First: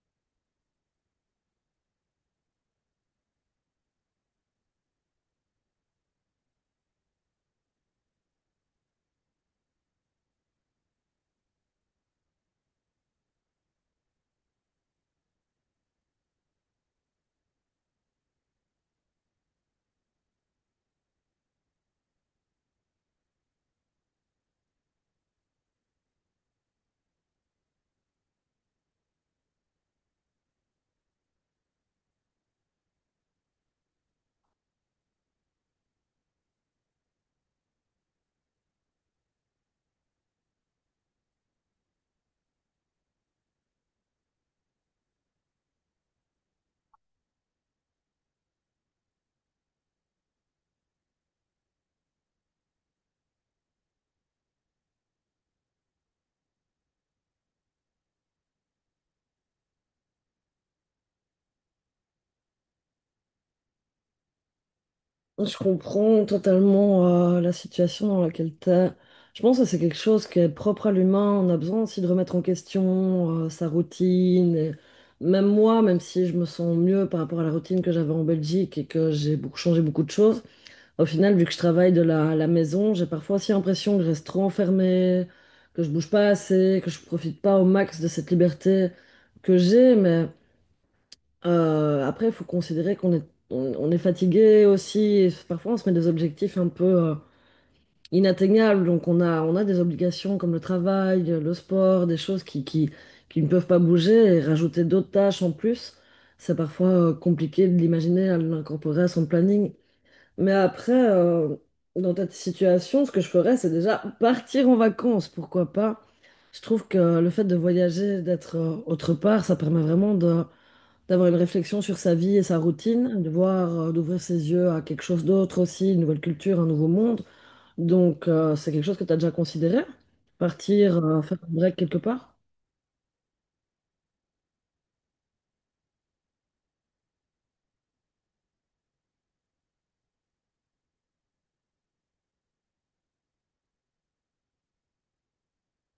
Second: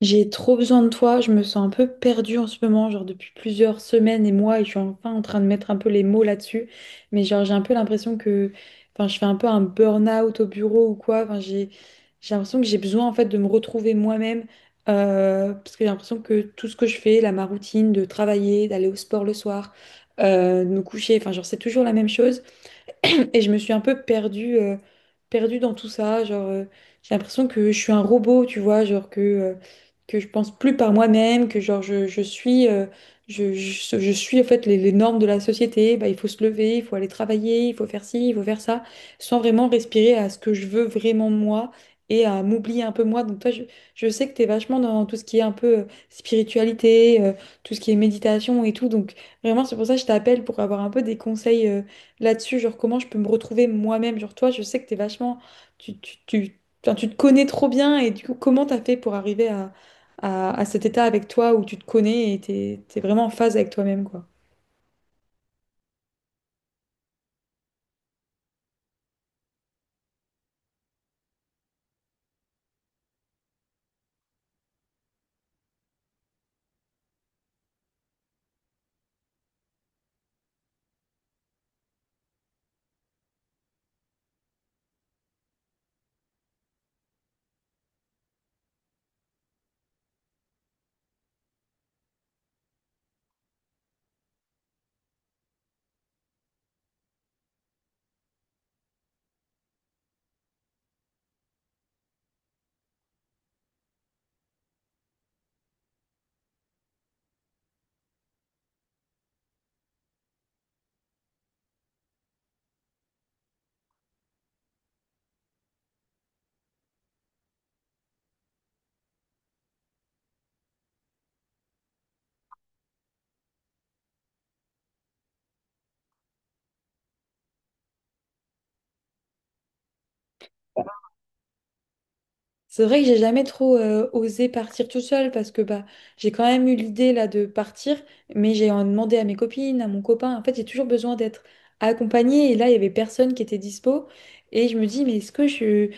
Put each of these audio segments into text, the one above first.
J'ai trop besoin de toi, je me sens un peu perdue en ce moment, genre depuis plusieurs semaines et mois, et je suis enfin en train de mettre un peu les mots là-dessus, mais genre j'ai un peu l'impression que, enfin je fais un peu un burn-out au bureau ou quoi, enfin j'ai l'impression que j'ai besoin en fait de me retrouver moi-même, parce que j'ai l'impression que tout ce que je fais, là ma routine de travailler, d'aller au sport le soir, de me coucher, enfin genre c'est toujours la même chose. Et je me suis un peu perdue dans tout ça. Genre, j'ai l'impression que je suis un robot, tu vois, genre que je pense plus par moi-même, que genre je suis, je suis en fait les normes de la société. Bah, il faut se lever, il faut aller travailler, il faut faire ci, il faut faire ça, sans vraiment respirer à ce que je veux vraiment moi et à m'oublier un peu moi. Donc toi, je sais que tu es vachement dans tout ce qui est un peu spiritualité, tout ce qui est méditation et tout. Donc vraiment, c'est pour ça que je t'appelle pour avoir un peu des conseils, là-dessus, genre comment je peux me retrouver moi-même, genre toi, je sais que t'es vachement, enfin, tu te connais trop bien et du coup, comment t'as fait pour arriver à cet état avec toi où tu te connais et t'es vraiment en phase avec toi-même, quoi. Je comprends totalement la situation dans laquelle t'es. Je pense que c'est quelque chose qui est propre à l'humain. On a besoin aussi de remettre en question sa routine. Et même moi, même si je me sens mieux par rapport à la routine que j'avais en Belgique et que j'ai beaucoup changé beaucoup de choses, au final, vu que je travaille à la maison, j'ai parfois aussi l'impression que je reste trop enfermée, que je bouge pas assez, que je profite pas au max de cette liberté que j'ai. Mais après, il faut considérer on est fatigué aussi. Et parfois, on se met des objectifs un peu inatteignables. Donc, on a des obligations comme le travail, le sport, des choses qui ne peuvent pas bouger. Et rajouter d'autres tâches en plus, c'est parfois compliqué de l'imaginer, à l'incorporer à son planning. Mais après, dans cette situation, ce que je ferais, c'est déjà partir en vacances. Pourquoi pas? Je trouve que le fait de voyager, d'être autre part, ça permet vraiment de d'avoir une réflexion sur sa vie et sa routine, de voir, d'ouvrir ses yeux à quelque chose d'autre aussi, une nouvelle culture, un nouveau monde. Donc, c'est quelque chose que tu as déjà considéré, partir, faire un break quelque part. C'est vrai que j'ai jamais trop osé partir tout seul parce que bah j'ai quand même eu l'idée là de partir, mais j'ai en demandé à mes copines, à mon copain. En fait, j'ai toujours besoin d'être accompagnée et là, il y avait personne qui était dispo et je me dis mais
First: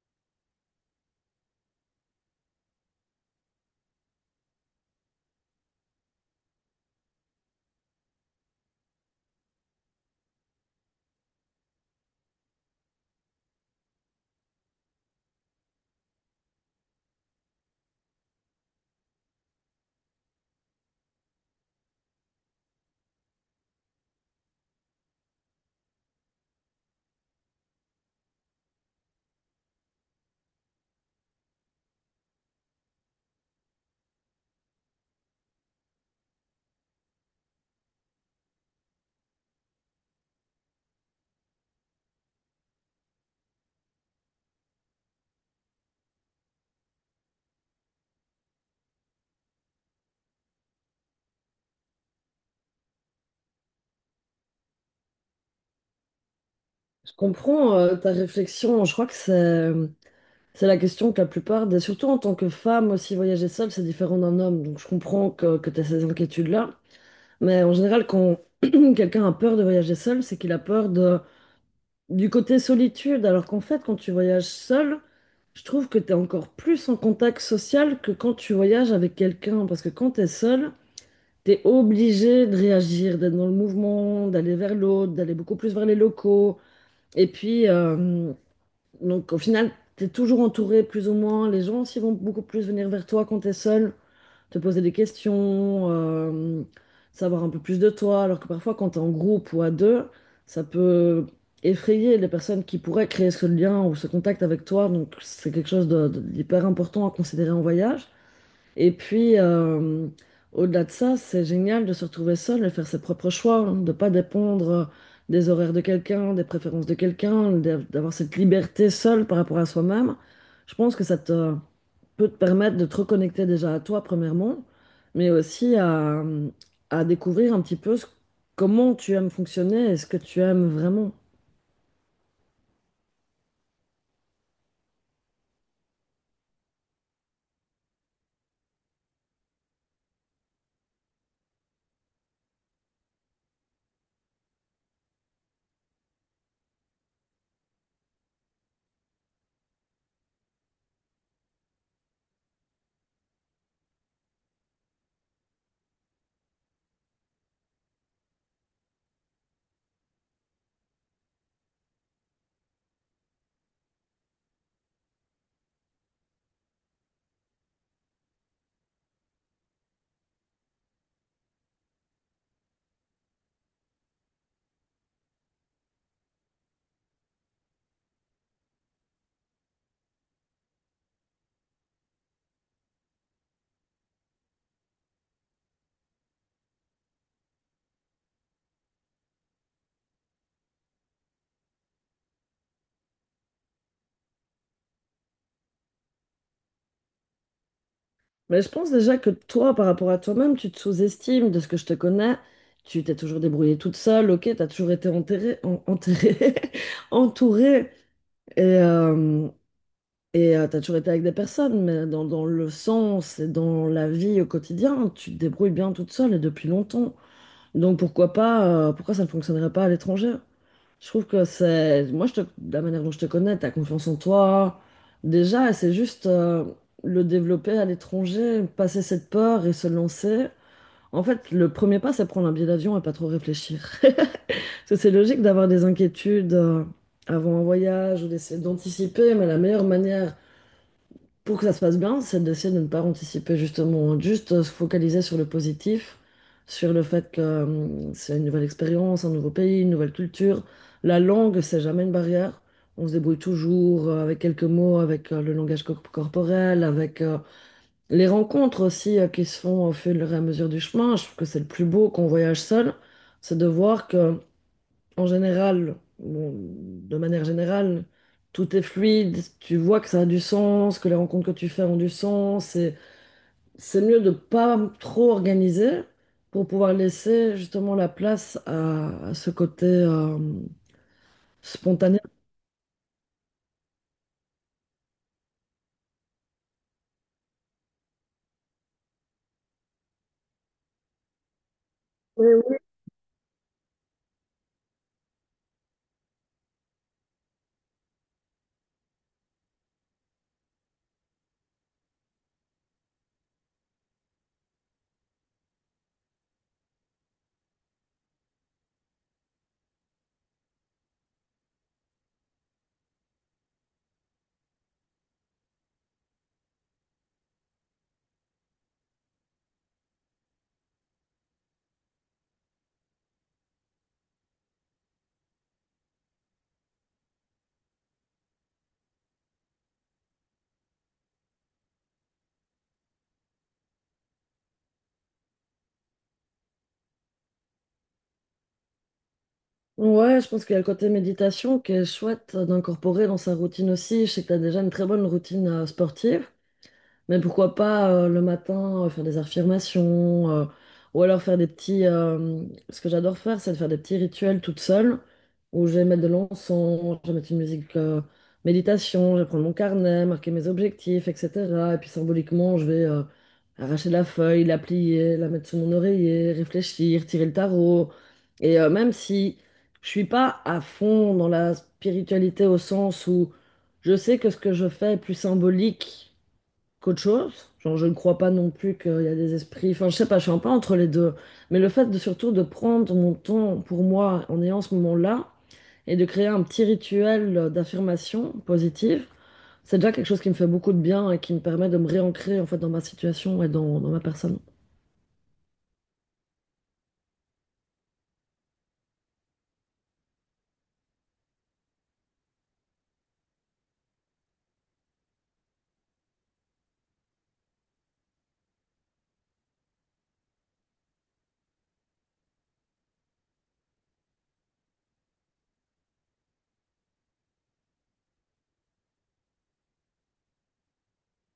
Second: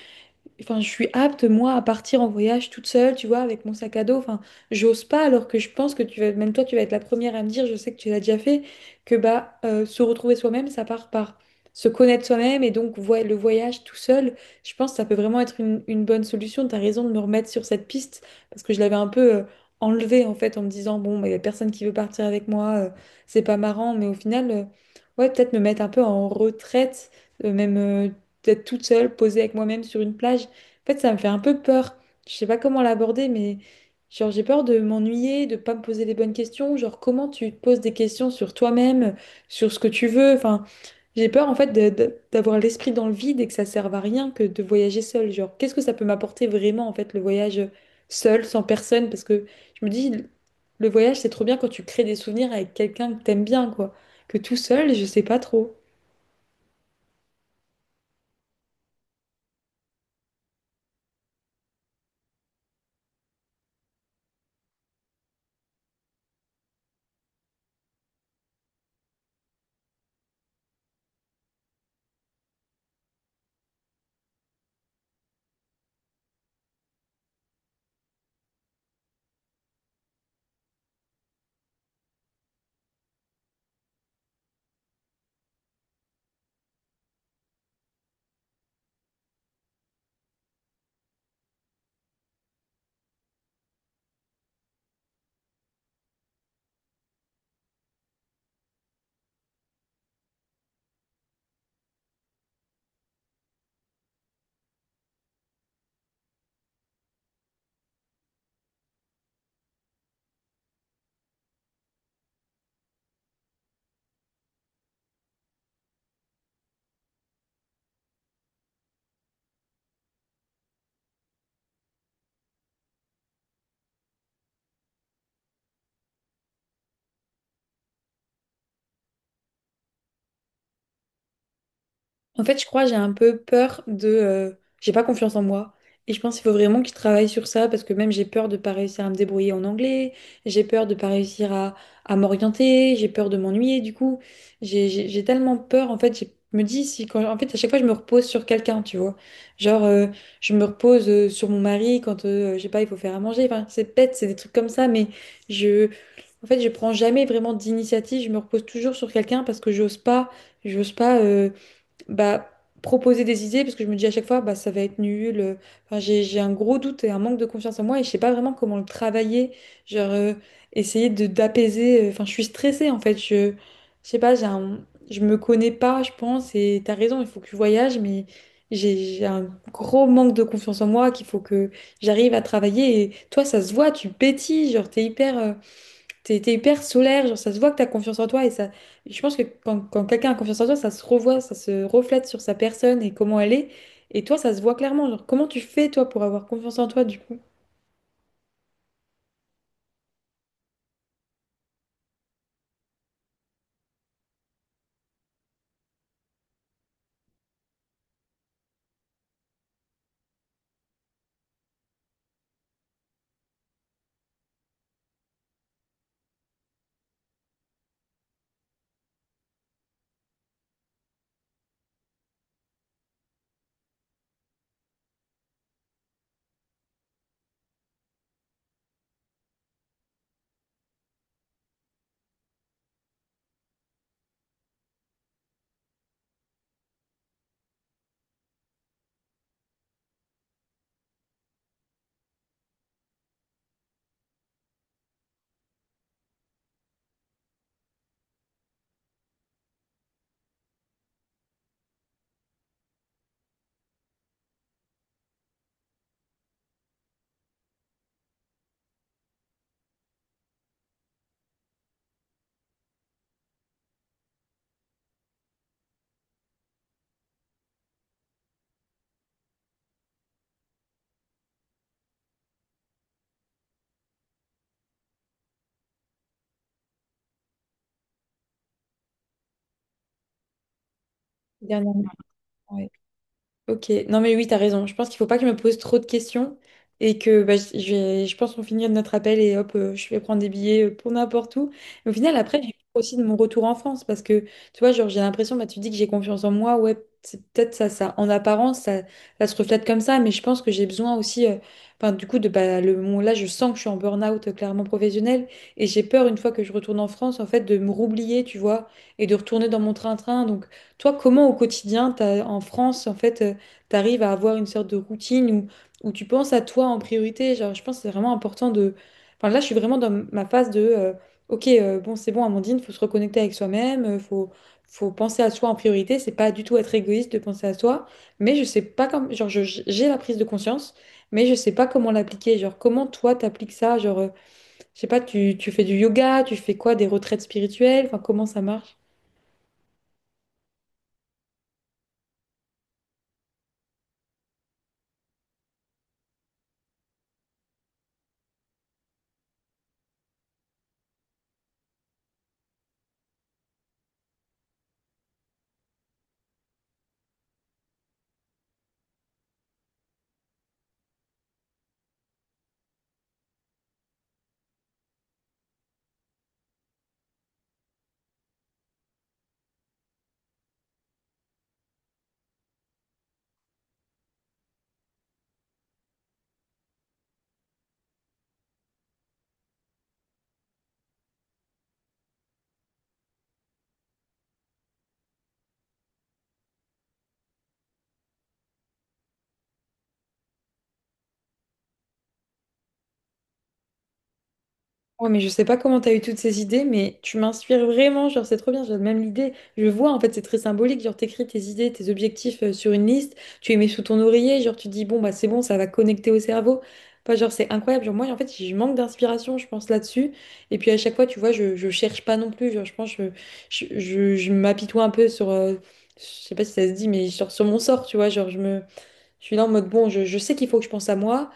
Enfin, je suis apte, moi, à partir en voyage toute seule, tu vois, avec mon sac à dos. Enfin, j'ose pas, alors que je pense que tu vas, même toi, tu vas être la première à me dire, je sais que tu l'as déjà fait, que bah, se retrouver soi-même, ça part par se connaître soi-même. Et donc, le voyage tout seul, je pense que ça peut vraiment être une bonne solution. Tu as raison de me remettre sur cette piste, parce que je l'avais un peu enlevée, en fait, en me disant, bon, il y a personne qui veut partir avec moi, c'est pas marrant. Mais au final, ouais, peut-être me mettre un peu en retraite, même. D'être toute seule, posée avec moi-même sur une plage. En fait, ça me fait un peu peur. Je sais pas comment l'aborder, mais genre j'ai peur de m'ennuyer, de pas me poser les bonnes questions. Genre comment tu te poses des questions sur toi-même, sur ce que tu veux. Enfin, j'ai peur en fait d'avoir l'esprit dans le vide et que ça serve à rien que de voyager seul. Genre qu'est-ce que ça peut m'apporter vraiment en fait le voyage seul, sans personne? Parce que je me dis le voyage c'est trop bien quand tu crées des souvenirs avec quelqu'un que t'aimes bien quoi. Que tout seul, je sais pas trop. Je comprends ta réflexion, je crois que c'est la question que la plupart des, surtout en tant que femme aussi, voyager seule, c'est différent d'un homme, donc je comprends que tu as ces inquiétudes-là. Mais en général, quand quelqu'un a peur de voyager seul, c'est qu'il a peur de du côté solitude, alors qu'en fait, quand tu voyages seul, je trouve que tu es encore plus en contact social que quand tu voyages avec quelqu'un. Parce que quand tu es seul, tu es obligé de réagir, d'être dans le mouvement, d'aller vers l'autre, d'aller beaucoup plus vers les locaux. Et puis, donc au final, tu es toujours entouré plus ou moins. Les gens aussi vont beaucoup plus venir vers toi quand tu es seul te poser des questions, savoir un peu plus de toi, alors que parfois quand tu es en groupe ou à deux, ça peut effrayer les personnes qui pourraient créer ce lien ou ce contact avec toi, donc c'est quelque chose d'hyper important à considérer en voyage. Et puis, au-delà de ça, c'est génial de se retrouver seul et faire ses propres choix, hein, de ne pas dépendre des horaires de quelqu'un, des préférences de quelqu'un, d'avoir cette liberté seule par rapport à soi-même. Je pense que peut te permettre de te reconnecter déjà à toi, premièrement, mais aussi à découvrir un petit peu comment tu aimes fonctionner et ce que tu aimes vraiment. En fait, je crois que j'ai un peu peur de... j'ai pas confiance en moi. Et je pense qu'il faut vraiment que je travaille sur ça parce que même j'ai peur de pas réussir à me débrouiller en anglais, j'ai peur de pas réussir à m'orienter, j'ai peur de m'ennuyer du coup. J'ai tellement peur, en fait, je me dis si quand... En fait, à chaque fois, je me repose sur quelqu'un, tu vois. Genre, je me repose sur mon mari quand, je sais pas, il faut faire à manger. Enfin, c'est bête, c'est des trucs comme ça, mais je... En fait, je prends jamais vraiment d'initiative, je me repose toujours sur quelqu'un parce que j'ose pas. J'ose pas. Bah, proposer des idées parce que je me dis à chaque fois bah, ça va être nul. Enfin, j'ai un gros doute et un manque de confiance en moi et je sais pas vraiment comment le travailler. Genre essayer de d'apaiser. Enfin, je suis stressée en fait. Je sais pas, je me connais pas, je pense. Et t'as raison, il faut que je voyage, mais j'ai un gros manque de confiance en moi qu'il faut que j'arrive à travailler. Et toi, ça se voit, tu pétilles, genre T'es, hyper solaire, genre ça se voit que t'as confiance en toi et ça. Je pense que quand quelqu'un a confiance en toi, ça se revoit, ça se reflète sur sa personne et comment elle est. Et toi, ça se voit clairement. Genre, comment tu fais toi pour avoir confiance en toi du coup, Mais je pense déjà que toi, par rapport à toi-même, tu te sous-estimes de ce que je te connais. Tu t'es toujours débrouillée toute seule, ok, t'as toujours été enterrée, entourée, et, euh, et t'as toujours été avec des personnes, mais dans le sens et dans la vie au quotidien, tu te débrouilles bien toute seule et depuis longtemps. Donc pourquoi pas, pourquoi ça ne fonctionnerait pas à l'étranger? Je trouve que c'est, de la manière dont je te connais, t'as confiance en toi. Déjà, et c'est juste le développer à l'étranger, passer cette peur et se lancer. En fait, le premier pas, c'est prendre un billet d'avion et pas trop réfléchir. Parce que c'est logique d'avoir des inquiétudes avant un voyage ou d'essayer d'anticiper, mais la meilleure manière pour que ça se passe bien, c'est d'essayer de ne pas anticiper justement, juste se focaliser sur le positif, sur le fait que c'est une nouvelle expérience, un nouveau pays, une nouvelle culture. La langue, c'est jamais une barrière. On se débrouille toujours avec quelques mots, avec le langage corporel, avec les rencontres aussi qui se font au fur et à mesure du chemin. Je trouve que c'est le plus beau quand on voyage seul, c'est de voir que en général, bon, de manière générale, tout est fluide, tu vois que ça a du sens, que les rencontres que tu fais ont du sens, et c'est mieux de pas trop organiser pour pouvoir laisser justement la place à ce côté dernièrement? spontané. Ouais. Ok, non mais oui, t'as raison. Je pense qu'il faut pas que je me pose trop de questions et que bah, je vais, je pense qu'on finit notre appel et hop, je vais prendre des billets pour n'importe où. Mais au final, après, j'ai Ouais, peur aussi de mon retour en France parce que tu vois, genre, j'ai l'impression, bah, tu dis que j'ai confiance en moi, ouais, c'est peut-être ça. En apparence, ça se reflète comme ça, mais je pense que j'ai besoin aussi, enfin, du coup, de bah, le moment là, je sens que je suis en burn-out clairement professionnel et j'ai peur une fois que je retourne en France, en fait, de me roublier, tu vois, et de retourner dans mon train-train. Donc, toi, comment au quotidien, en France, en fait, tu arrives à avoir une sorte de routine où tu penses à toi en priorité. Genre, je pense que c'est vraiment important de... Enfin, là, je suis vraiment dans ma phase de... ok, bon, c'est bon, Amandine, faut se reconnecter avec soi-même, faut penser à soi en priorité. C'est pas du tout être égoïste de penser à soi, mais je sais pas comme... Genre, j'ai la prise de conscience, mais je sais pas comment l'appliquer. Genre, comment toi, t'appliques ça? Genre, je sais pas, tu fais du yoga, tu fais quoi, des retraites spirituelles? Enfin, comment ça marche? ouais, je pense qu'il y a le côté méditation qui est chouette d'incorporer dans sa routine aussi. Je sais que tu as déjà une très bonne routine sportive. Mais pourquoi pas le matin faire des affirmations ou alors faire des petits. Ce que j'adore faire, c'est de faire des petits rituels toute seule où je vais mettre de l'encens, je vais mettre une musique méditation, je vais prendre mon carnet, marquer mes objectifs, etc. Et puis symboliquement, je vais arracher la feuille, la plier, la mettre sous mon oreiller, réfléchir, tirer le tarot. Et même si je suis pas à fond dans la spiritualité au sens où je sais que ce que je fais est plus symbolique qu'autre chose. Genre, je ne crois pas non plus qu'il y a des esprits. Enfin, je sais pas, je suis un peu entre les deux. Mais le fait de surtout de prendre mon temps pour moi en ayant ce moment-là et de créer un petit rituel d'affirmation positive, c'est déjà quelque chose qui me fait beaucoup de bien et qui me permet de me réancrer en fait dans ma situation et dans ma personne. Ouais, mais je sais pas comment t'as eu toutes ces idées, mais tu m'inspires vraiment, genre c'est trop bien, j'ai même l'idée. Je vois, en fait, c'est très symbolique, genre t'écris tes idées, tes objectifs sur une liste, tu les mets sous ton oreiller, genre tu dis bon bah c'est bon, ça va connecter au cerveau. Enfin, genre c'est incroyable, genre moi en fait je manque d'inspiration, je pense là-dessus. Et puis à chaque fois, tu vois, je cherche pas non plus, genre je pense je m'apitoie un peu sur, je sais pas si ça se dit, mais sur mon sort, tu vois, genre je suis là en mode bon, je sais qu'il faut que je pense à moi.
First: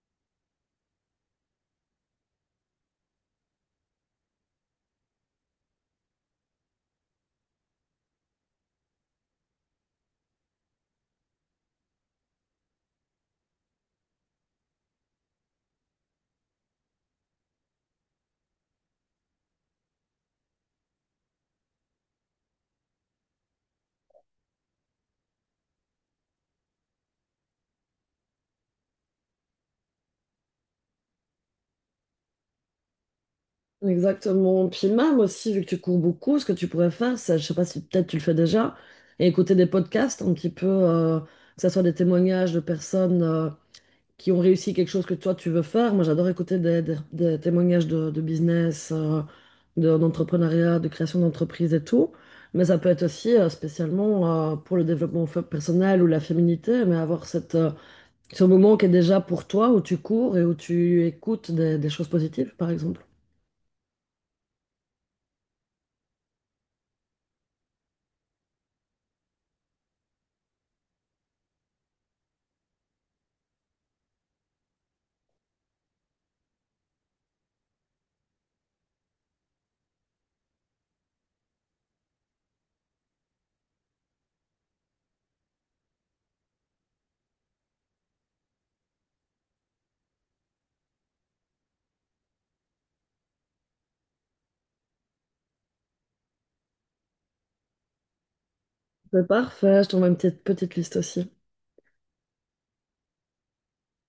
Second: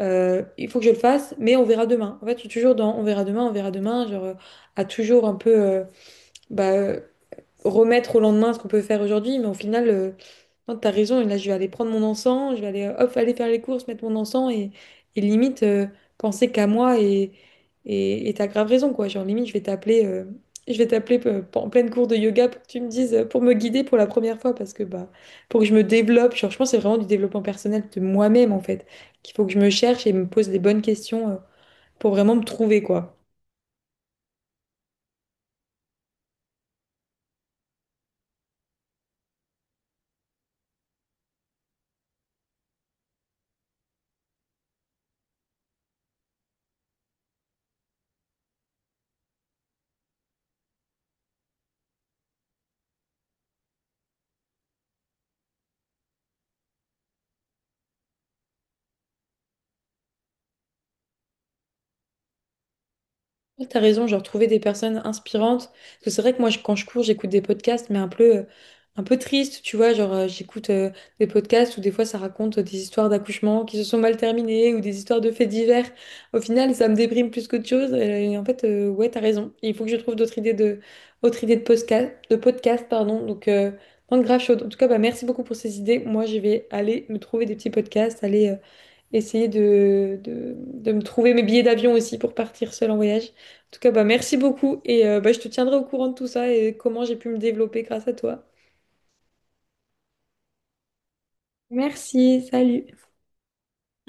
Il faut que je le fasse, mais on verra demain. En fait, je suis toujours dans on verra demain, genre à toujours un peu bah, euh, remettre au lendemain ce qu'on peut faire aujourd'hui, mais au final, non, t'as raison, et là, je vais aller prendre mon encens, je vais aller, hop, aller faire les courses, mettre mon encens, et limite, penser qu'à moi, et t'as grave raison, quoi. Genre, limite, je vais t'appeler en pleine cours de yoga pour que tu me dises, pour me guider pour la première fois, parce que, bah, pour que je me développe, genre, je pense que c'est vraiment du développement personnel de moi-même, en fait, qu'il faut que je me cherche et me pose les bonnes questions, pour vraiment me trouver, quoi. Exactement. Puis même aussi, vu que tu cours beaucoup, ce que tu pourrais faire, c'est, je sais pas si peut-être tu le fais déjà, et écouter des podcasts un petit peu, que ce soit des témoignages de personnes. Qui ont réussi quelque chose que toi tu veux faire. Moi, j'adore écouter des témoignages de business, d'entrepreneuriat, de création d'entreprise et tout. Mais ça peut être aussi spécialement pour le développement personnel ou la féminité, mais avoir cette, ce moment qui est déjà pour toi, où tu cours et où tu écoutes des choses positives, par exemple. Ouais, t'as raison, genre trouver des personnes inspirantes. Parce que c'est vrai que moi, quand je cours, j'écoute des podcasts, mais un peu triste, tu vois. Genre, j'écoute des podcasts où des fois, ça raconte des histoires d'accouchement qui se sont mal terminées ou des histoires de faits divers. Au final, ça me déprime plus qu'autre chose. Et, en fait, ouais, t'as raison. Il faut que je trouve d'autres idées de, autres idées de podcast, pardon. Donc, non, grave chaude. En tout cas, bah, merci beaucoup pour ces idées. Moi, je vais aller me trouver des petits podcasts, aller. Essayer de me trouver mes billets d'avion aussi pour partir seule en voyage. En tout cas, bah, merci beaucoup et bah, je te tiendrai au courant de tout ça et comment j'ai pu me développer grâce à toi. C'est parfait, je t'envoie une petite, petite liste aussi. Merci, salut.